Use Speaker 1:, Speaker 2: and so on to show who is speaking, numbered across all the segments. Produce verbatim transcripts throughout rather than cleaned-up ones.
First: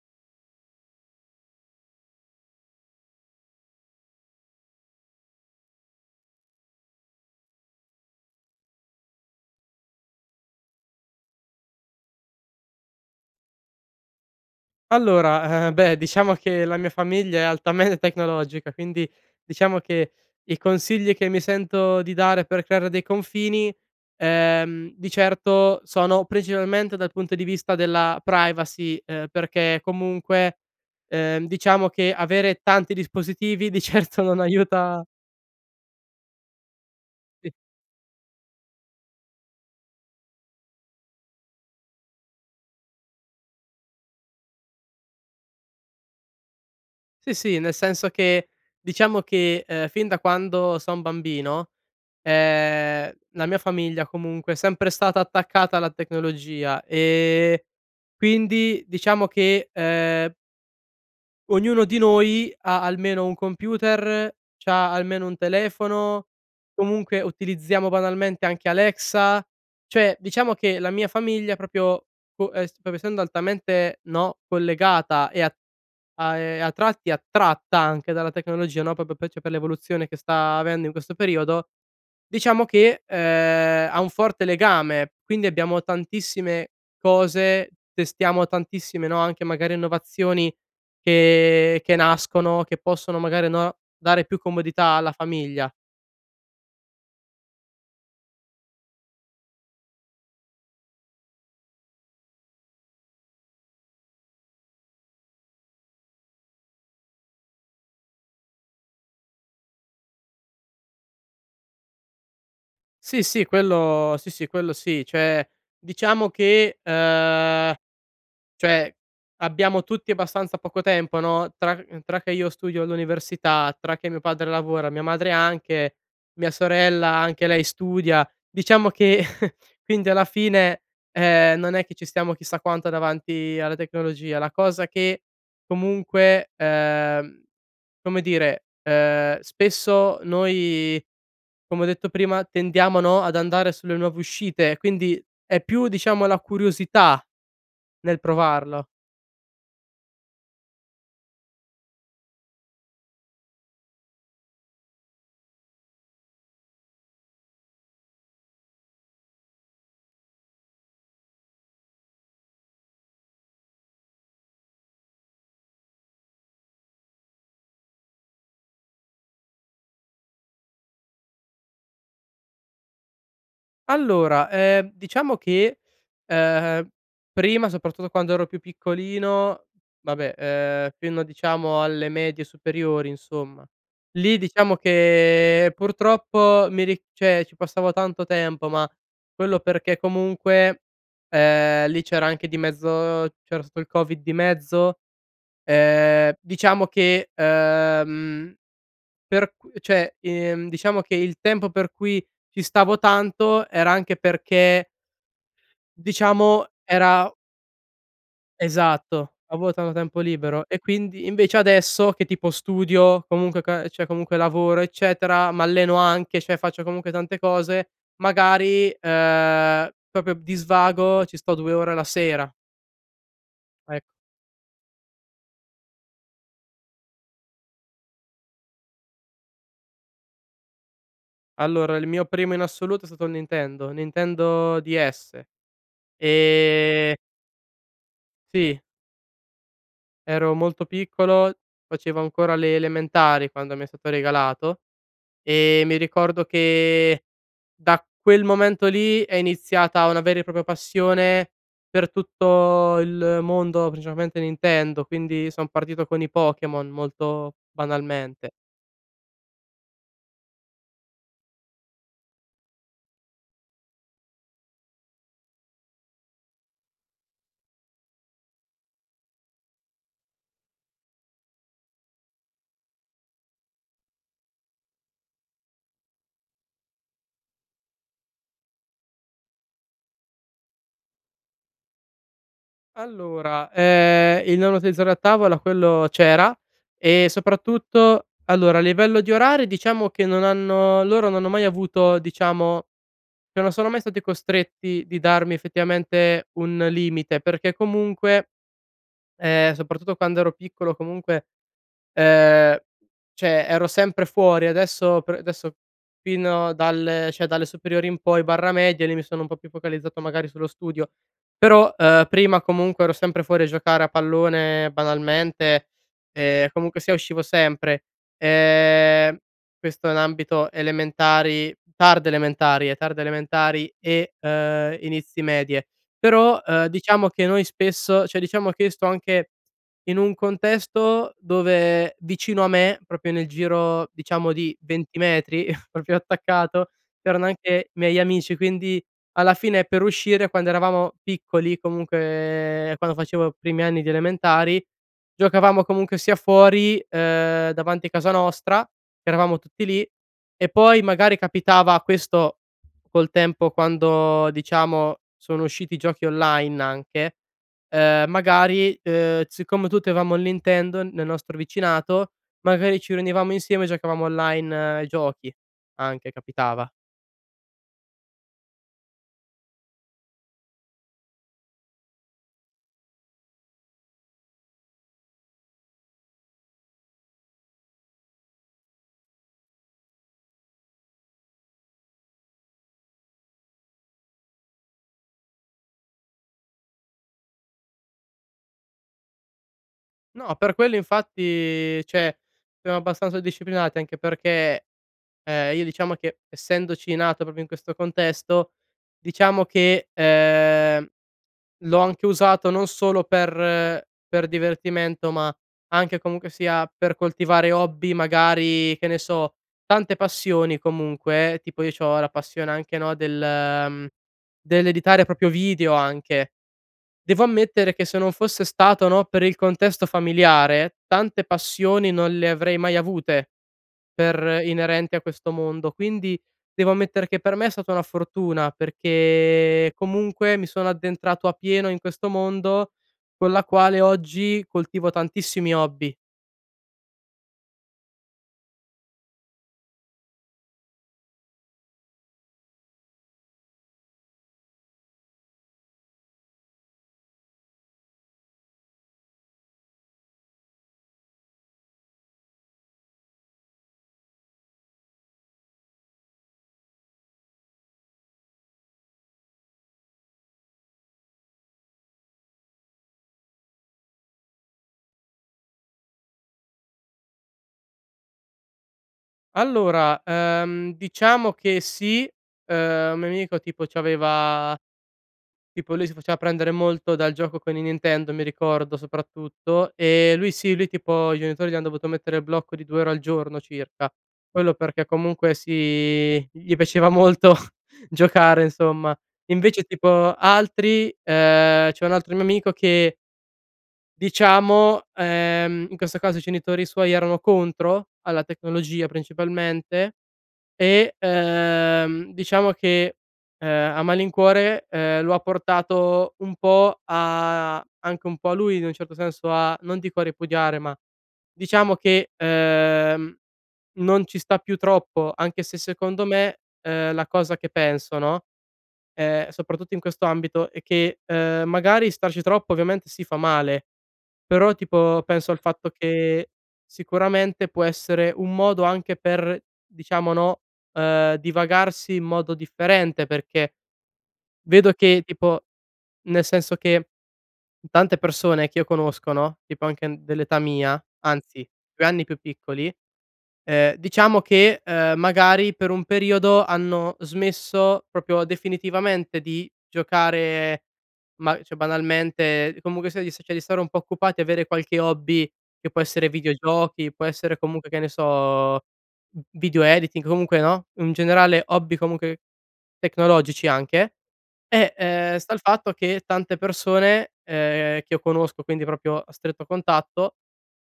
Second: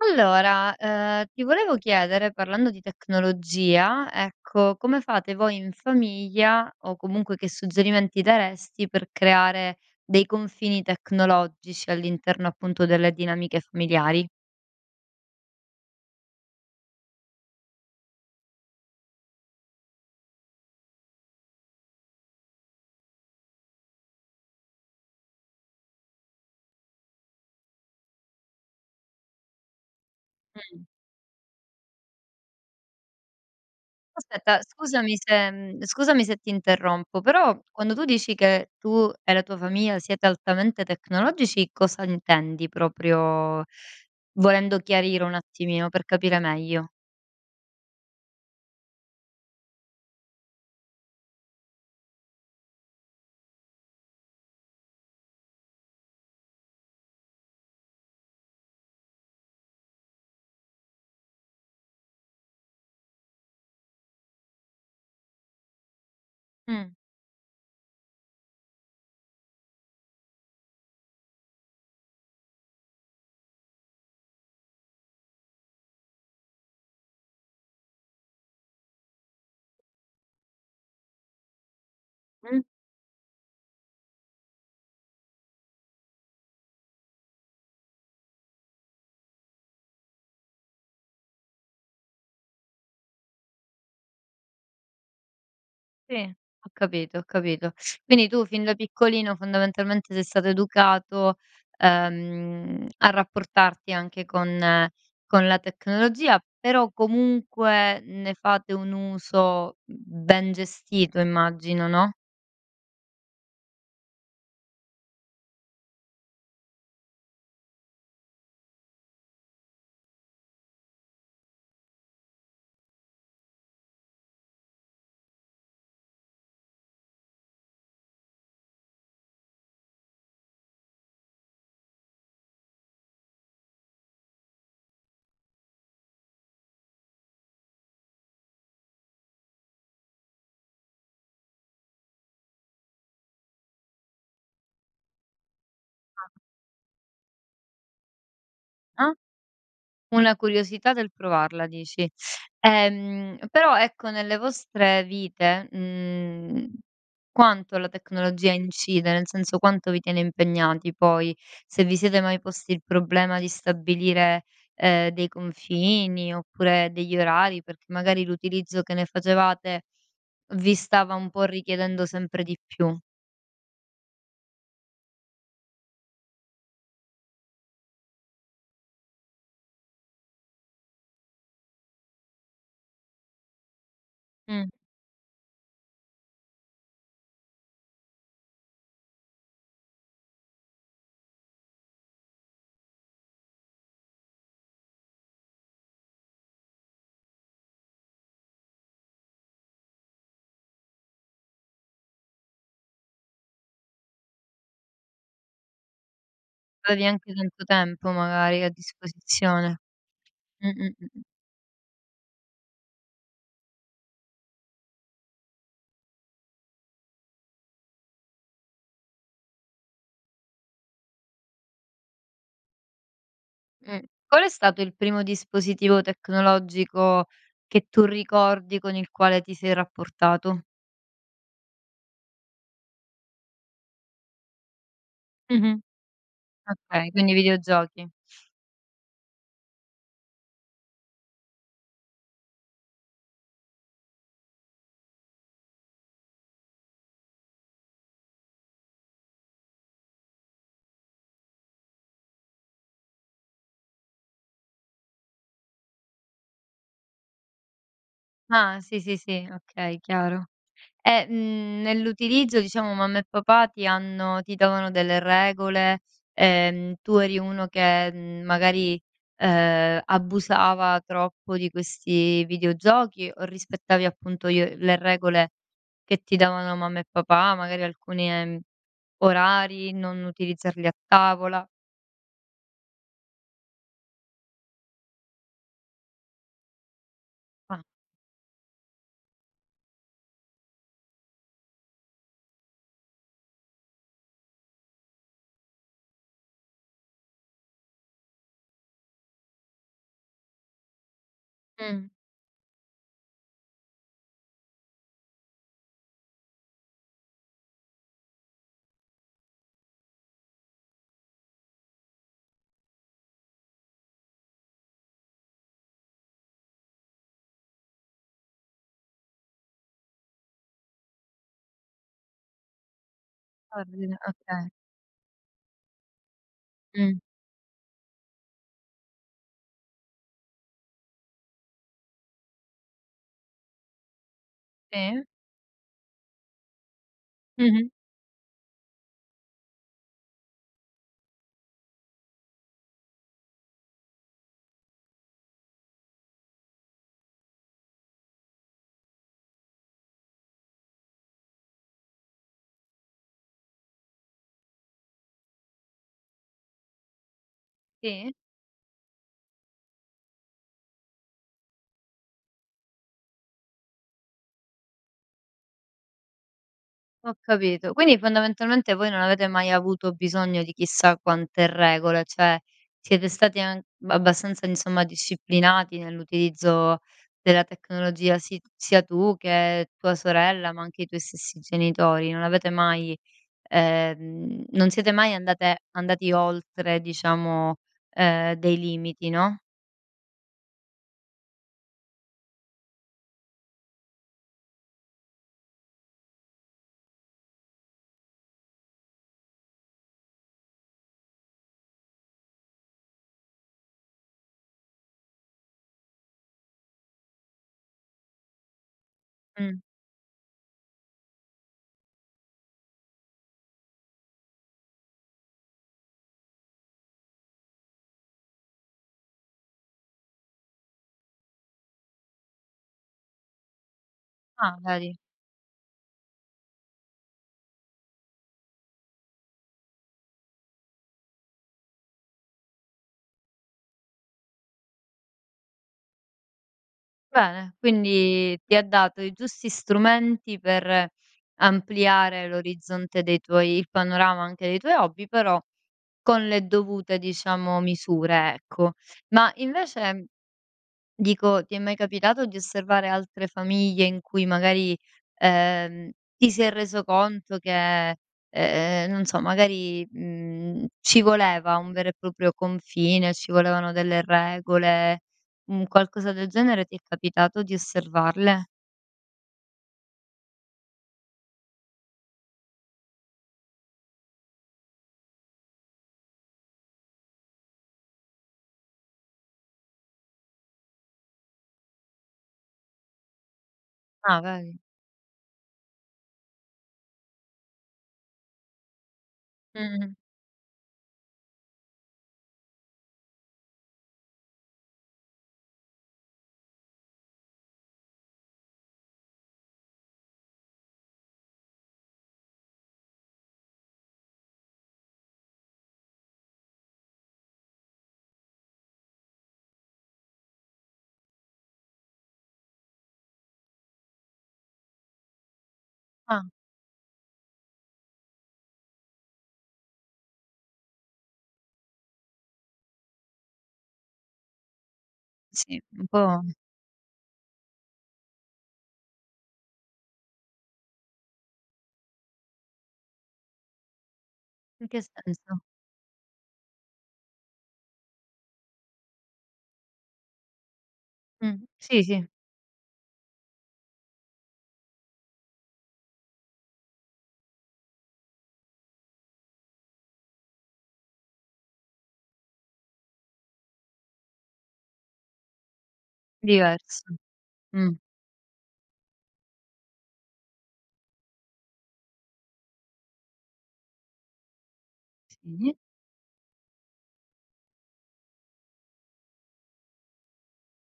Speaker 1: Allora, ehm, ti volevo chiedere, parlando di tecnologia, ecco: come fate voi in famiglia o comunque che suggerimenti daresti, per creare dei confini tecnologici all'interno, appunto, delle dinamiche familiari?
Speaker 2: Allora, eh, beh, diciamo che la mia famiglia è altame tecnologica, quindi, diciamo che i consigli che mi sento di dare per creare dei confini, ehm, di certo sono principalmente dal punto di vista della privacy. Ehm, perché comunque,
Speaker 1: Mh.
Speaker 2: ehm, diciamo che avere tanti dispositivi di certo non
Speaker 1: Aspetta,
Speaker 2: aiuta
Speaker 1: scusami se mhmm, scusami se ti interrompo,
Speaker 2: i.
Speaker 1: però quando tu dici che, tu e la tua famiglia siete altamente tecnologici, cosa intendi? Proprio volendo chiarire un attimino per capire meglio.
Speaker 2: Sì, sì. Nel senso che diciamo che, ehm, fin da quando son bambino, ehm, la mia famiglia comunque, è sempre stata attaccata alla tecnologia. Ehm, quindi, diciamo che, ehm, ognuno di noi, ha almeno un computer, c'ha almeno un telefono,
Speaker 1: Mh.
Speaker 2: comunque utilizziamo banalmente anche Alexa. Cioè, diciamo che la mia famiglia propio po es proprio essendo altamente, no, collegata e a a e a tratti attratta anche dalla tecnologia, no, propo per l'evoluzione che sta avendo in questo periodo,
Speaker 1: Mh.
Speaker 2: diciamo che, ehm, ha un forte legame. Quindi, abbiamo tantissime cose, testiamo tantissime, no, anche magari, innovazioni che che nascono che possono magari, no, dare più comodità alla famiglia.
Speaker 1: Sì, ho capito, ho capito. Quindi, tu fin da piccolino fondamentalmente sei stato educato, ehm, a rapportarti anche con con la tecnologia, però comunque, ne fate un uso, mhmm, ben gestito immagino, no?
Speaker 2: Sì, sì. Quello sì, sì, quello sì. ceh, diciamo che ehm, cioè, abbiamo tutti abbastanza poco tempo, no, tra c tra che io studio all'università, tra che mio padre lavora, mia madre anche, mia sorella anche lei studia, diciamo che quindi, alla fine, ehm, non è che ci stiamo chissà quanto davanti alla tecnologia. La cosa che comunque, ehm, come dire, ehm, spesso noi, come ho detto prima, tendiamo, no, ad andare sulle nuove uscite. Quindi, è più diciamo,
Speaker 1: Ah.
Speaker 2: la curiosità nel provarlo.
Speaker 1: Ah. Una curiosità del provarla dici. Ehm, però ecco, nelle vostre vite, mhmm, quanto la tecnologia incide? Nel senso, quanto vi tiene impegnati, poi? Se vi siete mai posti il problema di stabilire, ehm, dei confini oppure degli orari? Perché magari, l'utilizzo che ne facevate vi stava un po' richiedendo sempre di più.
Speaker 2: Allora, ehm, diciamo che, ehm, prima soprattutto quando ero più piccolino vabbè, ehm, fino diciamo alle medie, superiori insomma. Lì,
Speaker 1: Mh.
Speaker 2: diciamo che purtroppo mi ri ceh, ci passavo tanto tempo, ma quello perché comunque, ehm, lì c'era anche di mezzo c'era stato il covid di mezzo, ehm, diciamo che, ehm, per qu ceh, ehm, diciamo che il tempo per cui ci stavo tanto era anche perché diciamo
Speaker 1: Avevi
Speaker 2: era
Speaker 1: anche tanto tempo magari a
Speaker 2: Esatto, avo
Speaker 1: disposizione.
Speaker 2: tanto tempo libero e
Speaker 1: Mh-mh. Mh-mh.
Speaker 2: quindi invece adesso, che tipo studio comunque, ca ceh, comunque lavoro eccetera, m'alleno anche ceh, faccio comunque, tante cose, magari, ehm, proprio di svago ci sto due ore la sera.
Speaker 1: Mh.
Speaker 2: Ecc
Speaker 1: Qual è stato il primo dispositivo tecnologico che tu ricordi, con il quale ti sei rapportato?
Speaker 2: Allora, il mio primo in assoluto è stato il Nintendo. Nintendo Ds.
Speaker 1: Mh-mh. Okay,
Speaker 2: Ehm
Speaker 1: quindi videogiochi.
Speaker 2: Sì. Ero molto piccolo, facevo ancora le elementari quando mi è stato regalato. Ehm, mi ricordo che da quel momento lì, è iniziata una vera e propria passione per tutto il mondo, principalmente Nintendo. Quindi son partito con i Pokémon, molto banalmente.
Speaker 1: Ah, sì, sì, sì. Okay chiaro, e, mhmm, nell'utilizzo diciamo, mamma e papà ti hanno ti davano delle regole? Ehm, tu eri uno che, mhmm, magari, ehm, abusava troppo di questi videogiochi? O rispettavi, appunto, i o le regole che ti davano mamma e papà, magari alcuni, ehm, orari, non utilizzarli a tavola?
Speaker 2: Allora, ehm, il non utilizzarlo a tavola quello c'era, e
Speaker 1: Ah.
Speaker 2: soprattutto allora a livello di orari, diciamo che non hanno loro non hanno mai avuto, diciamo che non sono mai stati costretti di darmi effettivamente, un limite perché comunque ehm, soprattutto quando ero piccolo, comunque,
Speaker 1: Mh.
Speaker 2: ehm, ceh, ero sempre fuori. Adesso pr adesso fino dalle ceh, dalle superiori in poi barra, medie, lì mi sono un po' più focalizzato magari sullo studio. Però, ehm, prima comunque ero sempre fuori a giocare a pallone banalmente, ehm, comunque sia uscivo sempre. Ehm, questo in ambito elementari, tarde elementari, ehm, tarde elementari
Speaker 1: Ordine
Speaker 2: e
Speaker 1: okay.
Speaker 2: inizi medie. Però, uhm,
Speaker 1: Mh.
Speaker 2: diciamo che noi spesso ceh, diciamo che io sto anche in un contesto dove vicino a me, proprio nel giro diciamo, di venti
Speaker 1: Sì.
Speaker 2: metri proprio attaccato, c'erano
Speaker 1: Mh-mh.
Speaker 2: anche miei amici. Quindi, alla fine, per uscire quando eravamo piccoli, comunque, ehm, quando facevo i primi anni di elementari, giocavamo comunque sia fuori, ehm, davanti casa nostra che eravamo tutti lì, e poi magari capitava questo col tempo quando diciamo sono usciti i giochi online anche, ehm,
Speaker 1: Sì.
Speaker 2: magari, ehm, siccome tutti avevamo il Nintendo nel nostro vicinato, magari ci riunivamo insieme giocavamo online ai giochi, anche capitava.
Speaker 1: Ho capito. Quindi, fondamentalmente voi non avete mai avuto bisogno di chissà quante regole. ceh, siete stati an abbastanza, insomma, disciplinati nell'utilizzo della tecnologia, si sia tu che tua sorella, ma anche i tuoi stessi genitori. Non avete mai, ehm, non siete mai andate andati oltre diciamo, ehm, dei limiti no?
Speaker 2: No, per quello infatti ceh, abbastanza disciplinati anche perché, ehm, io diciamo che essendoci nato proprio in questo contesto, diciamo che, ehm, l'ho anche usato non solo per per divertimento, ma anche comunque sia per coltivare hobby magari che ne so,
Speaker 1: Mh.
Speaker 2: tante passioni, comunque, eh, tipo io c'ho la passione anche, no, del, mhmm, dell'editare propio video anche. Devo ammettere che se non fosse stato, no, per il contesto familiare tante passioni non le avrei mai avute per
Speaker 1: Ah,
Speaker 2: inerenti
Speaker 1: vedi?
Speaker 2: a questo mondo. Quindi, devo ammettere che per me è stata una fortuna, perché comunque mi sono addentrato appieno in questo mondo, con la quale oggi coltivo tantissimi hobby.
Speaker 1: Bene, quindi ti ha dato i giusti strumenti per ampliare l'orizzonte dei tuoi il panorama anche dei tuoi hobby, però con le dovute diciamo misure, ecco. Ma, invece dico, ti è mai capitato di osservare altre famiglie in cui magari, ehm, ti sei reso conto che, ehm, non so magari, mhmm, ci voleva un vero e propio confine, ci volevano delle regole, un qualcosa del genere ti è capitato di osservarle?
Speaker 2: Allora, ehm, diciamo che sì, ehm, un mio amico tipo c'aveva tipo lui si faceva prendere molto dal gioco con i Nintendo mi ricordo, soprattutto. Ehm, lui sì, lui tipo i genitori gli hanno dovuto mettere il blocco di due ore al giorno circa.
Speaker 1: Ah,
Speaker 2: Quello
Speaker 1: vei?
Speaker 2: perché comunque, si, gli piaceva molto giocare, insomma. Invece
Speaker 1: Mh-mh.
Speaker 2: tipo, altri ehm, c'è un altro mio amico che diciamo, ehm, in questo caso i cenitori suoi erano contro alla tecnologia principalmente. E, ehm, diciamo che, ehm, a malincuore, ehm, lo ha portato un po' a anche un po' a lui in un certo senso a non dico a ripudiare, ma diciamo che, ehm, non ci sta più troppo. Anche se secondo
Speaker 1: Ah.
Speaker 2: me, ehm, la cosa che penso, no, ehm, soprattutto in questo ambito è che, ehm, magari starci troppo, ovviamente sì, fa male, però, tipo, penso al
Speaker 1: Sì,
Speaker 2: fatto
Speaker 1: un po'
Speaker 2: che sicuramente, può essere un modo anche per diciamo, no, ehm, divagarsi in modo differente. Perché
Speaker 1: In
Speaker 2: vedo
Speaker 1: che
Speaker 2: che
Speaker 1: senso?
Speaker 2: tipo nel senso che tante persone che io conosco, no, tipo anche dell'età mia,
Speaker 1: Mh.
Speaker 2: anzi
Speaker 1: Sì,
Speaker 2: due anni
Speaker 1: sì.
Speaker 2: più piccoli, ehm, diciamo che, ehm, magari per un periodo hanno smesso propio definitivamente di giocare ma, ceh banalmente comunque sia di ceh, di stare un po' occupati e avere qualche hobby che può essere
Speaker 1: Diversi.
Speaker 2: videogiochi, può essere comunque,
Speaker 1: Mh.
Speaker 2: che ne so, v video editing comunque no, in generale hobby comunque tecnologici anche. E, ehm, sta il
Speaker 1: Sì.
Speaker 2: fatto che tante persone, ehm, che io conosco, quindi propio a stretto contatto,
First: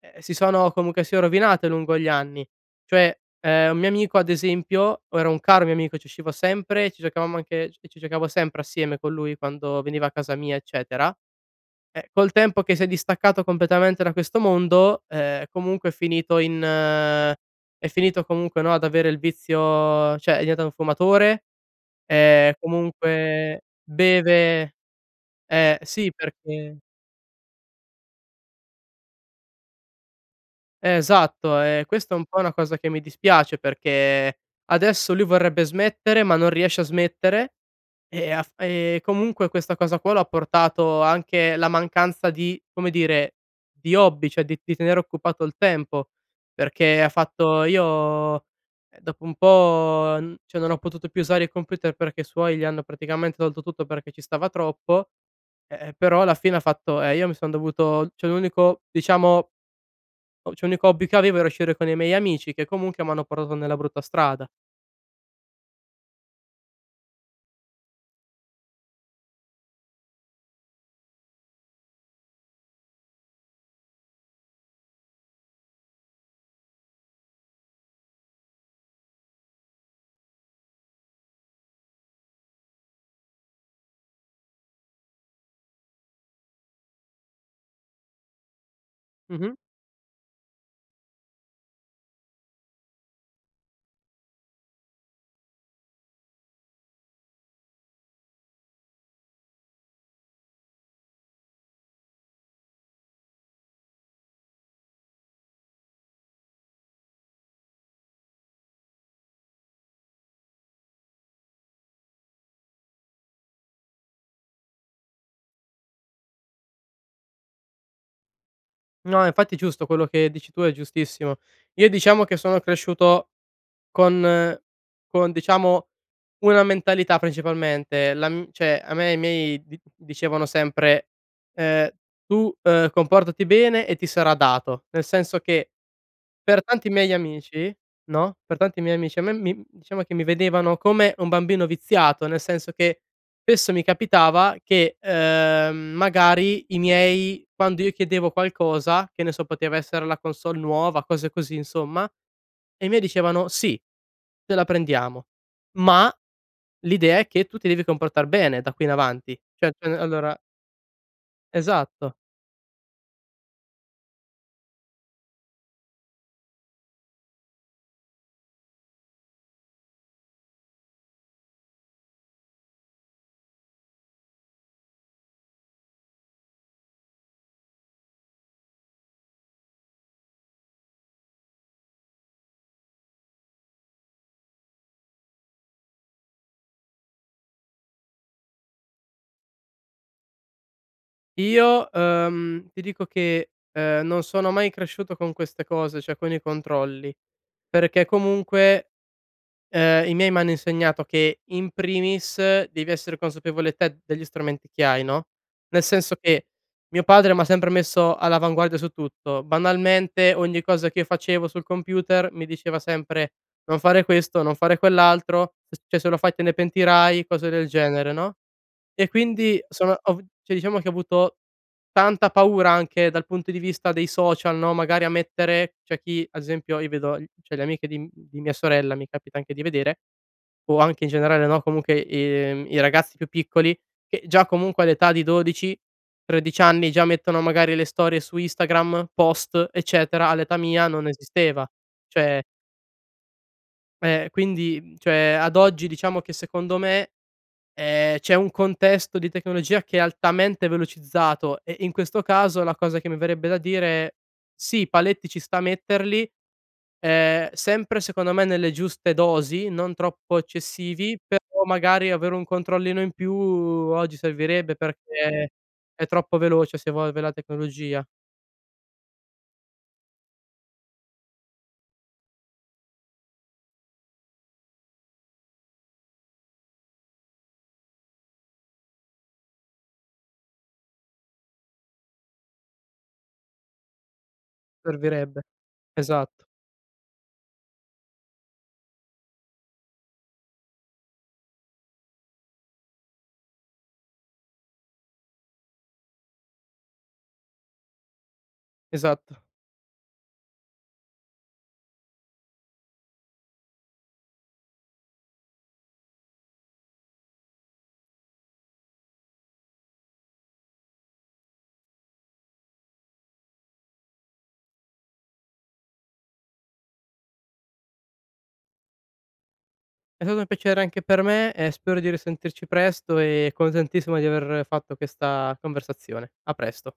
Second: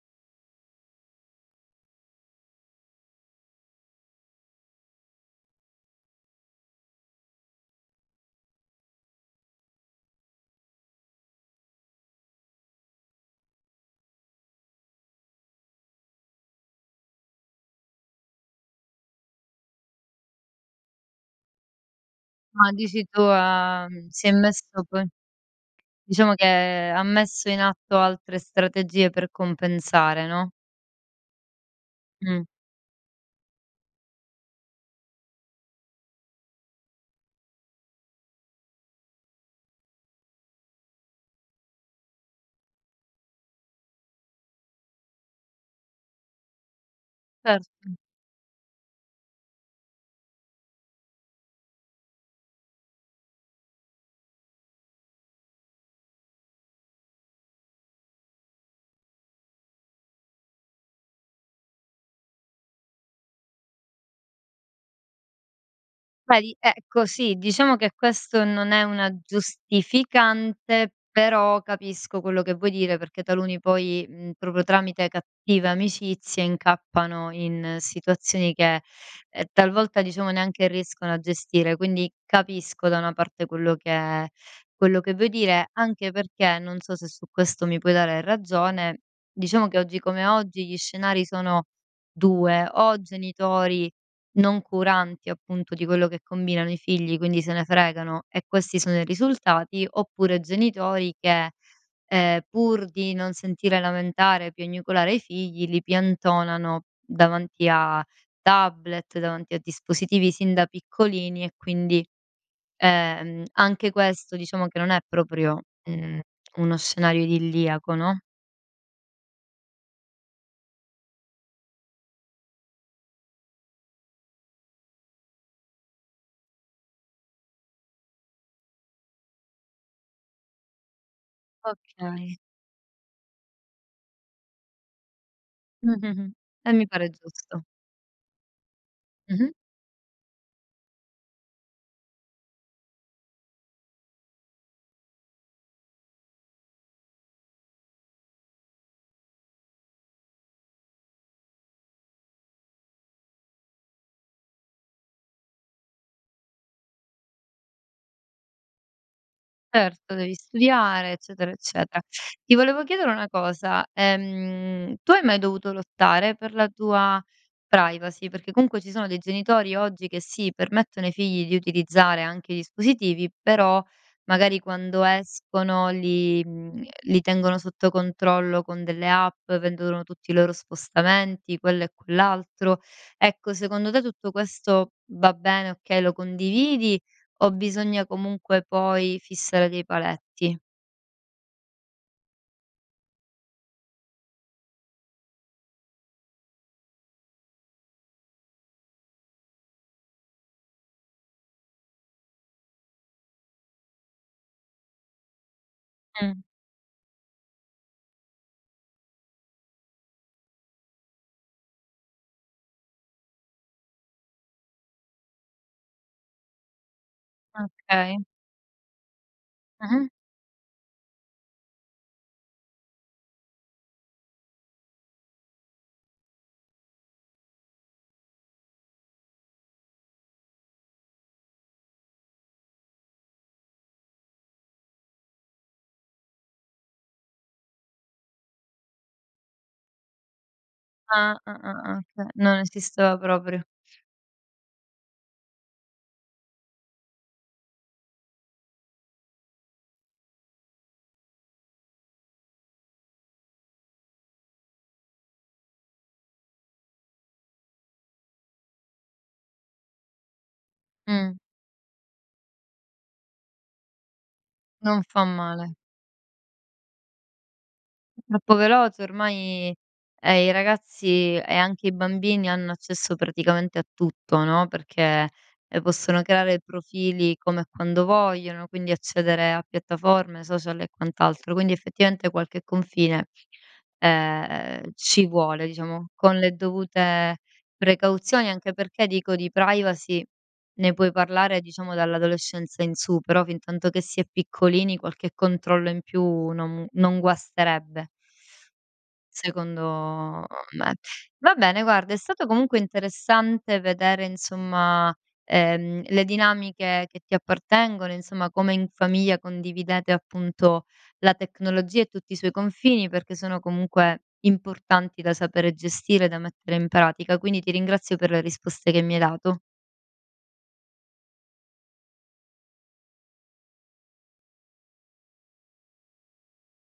Speaker 2: ehm, si sono, comunque sia, rovinate lungo gli anni. Cioè, ehm, un mio amico ad esempio, o era un caro mio amico ci uscivo sempre, e ci giocavamo anche ci ci giocavo sempre assieme con lui, quando veniva a casa mia, eccetera eh, col tempo che si è distaccato completamente da questo mondo, ehm, comunque è finito in è finito comunque, no, ad avere il vizio ceh, è diventato un fumatore, ehm,
Speaker 1: Ah, dici tu
Speaker 2: comunque
Speaker 1: ah mhmm, si è
Speaker 2: beve
Speaker 1: messo con
Speaker 2: eh, sì
Speaker 1: diciamo
Speaker 2: perché
Speaker 1: che ha messo in atto altre strategie per compensare, no?
Speaker 2: Eh, esatto. E questa è un po'
Speaker 1: Mh.
Speaker 2: una cosa che mi dispiace, perché, adesso lui vorrebbe smettere ma non riesce a smettere. E af e comunque, questa cosa qua l'ha portato anche la mancanza di, come dire, di hobby, ceh di di tenere occupato il tempo. Perché ha fatto:
Speaker 1: Certo.
Speaker 2: "Io, ehm, dopo un po', n ceh non ho potuto più usare il computer." Perché i suoi gli hanno praticamente tolto tutto, perché ci stava troppo. Eh, e però, alla fine ha fatto: "Ehm, io mi son dovuto ceh, l'unico, diciamo o ceh, unico hobby che avevo era uscire con i miei amici che comunque m'hanno portato nella brutta strada."
Speaker 1: Vedi? Ecco sì, diciamo che questo non è una giustificante, però capisco quello che vuoi dire. Perché taluni poi, mhmm, proprio tramite cattive amicizie, incappano in situazioni che, ehm, talvolta diciamo neanche riescono a gestire. Quindi, capisco da una parte, quello che quello che vuoi dire. Anche perché, non so se su questo mi puoi dare ragione,
Speaker 2: Mh-mh.
Speaker 1: diciamo che oggi come oggi gli scenari sono due: o genitori non curanti, appunto, di quello che combinano i figli. Quindi, se ne fregano e questi sono i risultati, oppure genitori che, ehm, pur di non sentire lamentare, piagnucolare i figli, li piantonano davanti a tablet, davanti a dispositivi sin da piccolini e quindi, ehm, anche questo, diciamo che non è proprio, mhmm, uno scenario idilliaco, no?
Speaker 2: No, infatti giusto quello che dici tu è giustissimo. Io diciamo che sono cresciuto con con diciamo una mentalità principalmente. La m ceh, a me e i miei di dicevano sempre, ehm:
Speaker 1: Okay.
Speaker 2: "Tu, ehm, comportati bene e ti sarà dato." Nel senso che
Speaker 1: Mh. Mh-mh,
Speaker 2: per
Speaker 1: e mi
Speaker 2: tanti
Speaker 1: pare
Speaker 2: miei
Speaker 1: giusto.
Speaker 2: amici, no, per tanti miei amici a me
Speaker 1: Mh-mh.
Speaker 2: mi diciamo che mi vedevano come un bambino viziato, nel senso che spesso mi capitava che, ehm, magari i miei quando io chiedevo qualcosa che ne so, poteva essere la consolle nuova, cose così insomma, e i miei dicevano: "Sì, te la prendiamo, ma l'idea è che tu ti devi comportar bene da qui in avanti." ceh, t
Speaker 1: Certo, devi
Speaker 2: allora
Speaker 1: studiare eccetera, eccetera.
Speaker 2: Esatto.
Speaker 1: Ti volevo chiedere una cosa: ehm, tu hai mai dovuto lottare per la tua privacy? Perché comunque ci sono dei genitori oggi che sì, permettono ai figli di utilizzare anche i dispositivi, però magari quando escono li, mhmm, li tengono sotto controllo con delle app, vedono tutti i loro spostamenti, quello e quell'altro ecco secondo te, tutto questo va bene, okay, lo condividi o bisogna comunque poi, fissare dei paletti?
Speaker 2: Io, ehm ti dico che, ehm, non sono mai cresciuto con queste cose, ceh con i controlli, perché comunque, ehm, i miei m'hanno insegnato che in primis, devi essere consapevole te degli strumenti che hai, no, nel senso
Speaker 1: Mh.
Speaker 2: che, mio padre m'ha sempre messo all'avanguardia su tutto. Banalmente, ogni cosa che facevo sul computer, mi diceva sempre: "Non fare questo, non fare quell'altro, s ceh se lo fai, te ne pentirai." Cose del genere,
Speaker 1: Okay.
Speaker 2: no, e quindi son
Speaker 1: Mh-mh.
Speaker 2: ov ceh, diciamo che ho avuto tanta paura anche dal punto di vista dei social, no, magari a mettere c'è chi, ad esempio, io vedo i ceh le amiche di m di mia sorella mi capita anche di vedere o anche in generale, no, comunque i i ragazzi più piccoli, che già comunque, all'età di dodici tredici anni, già mettono magari le storie su Instagram, post, eccetera. All'età mia, non
Speaker 1: Ah. Ah,
Speaker 2: esisteva.
Speaker 1: ah, ah oche
Speaker 2: ceh
Speaker 1: non esisteva proprio.
Speaker 2: ehm, quindi, mhmm, cioè, ad oggi, diciamo che secondo me, ehm, c'è un contesto di tecnologia che è altamente velocizzato, eh, e in questo caso la cosa che mi verrebbe da dire: "Sì, paletti ci sta metterli, ehm, sempre secondo me nelle giuste dosi, non troppo eccessivi.
Speaker 1: Mh.
Speaker 2: Però magari avere un controllino in più, oggi servirebbe,
Speaker 1: Non fa
Speaker 2: perché
Speaker 1: male.
Speaker 2: è troppo veloce si evolve la tecnologia."
Speaker 1: Troppo veloce ormai e i ragazzi e anche i bambini hanno accesso praticamente a tutto, no, perché, ehm, possono creare profili come e quando vogliono, quindi accedere a piattaforme, social e quant'altro. Quindi, effettivamente qualche confine, ehm, ci
Speaker 2: Servirebbe.
Speaker 1: vuole, diciamo. Con
Speaker 2: Esatt
Speaker 1: le dovute precauzioni, anche perché, dico, di privacy ne puoi parlare diciamo dall'adolescenza in su, però fintanto che si è piccolini, qualche controllo in più non, mhmm, non guasterebbe
Speaker 2: Esatto.
Speaker 1: secondo me. Va bene, guarda, è stato comunque interessante vedere, insomma, ehm, le dinamiche che ti appartengono. Insomma, come in famiglia condividete, appunto, la tecnologia e tutti i suoi confini. Perché sono comunque importanti da sapere gestire e da mettere in pratica, quindi ti ringrazio per le risposte che mi hai dato.
Speaker 2: È stato un piacere anche per me, e spero di risentirci presto e contentissimo di aver fatto questa conversazione. A presto.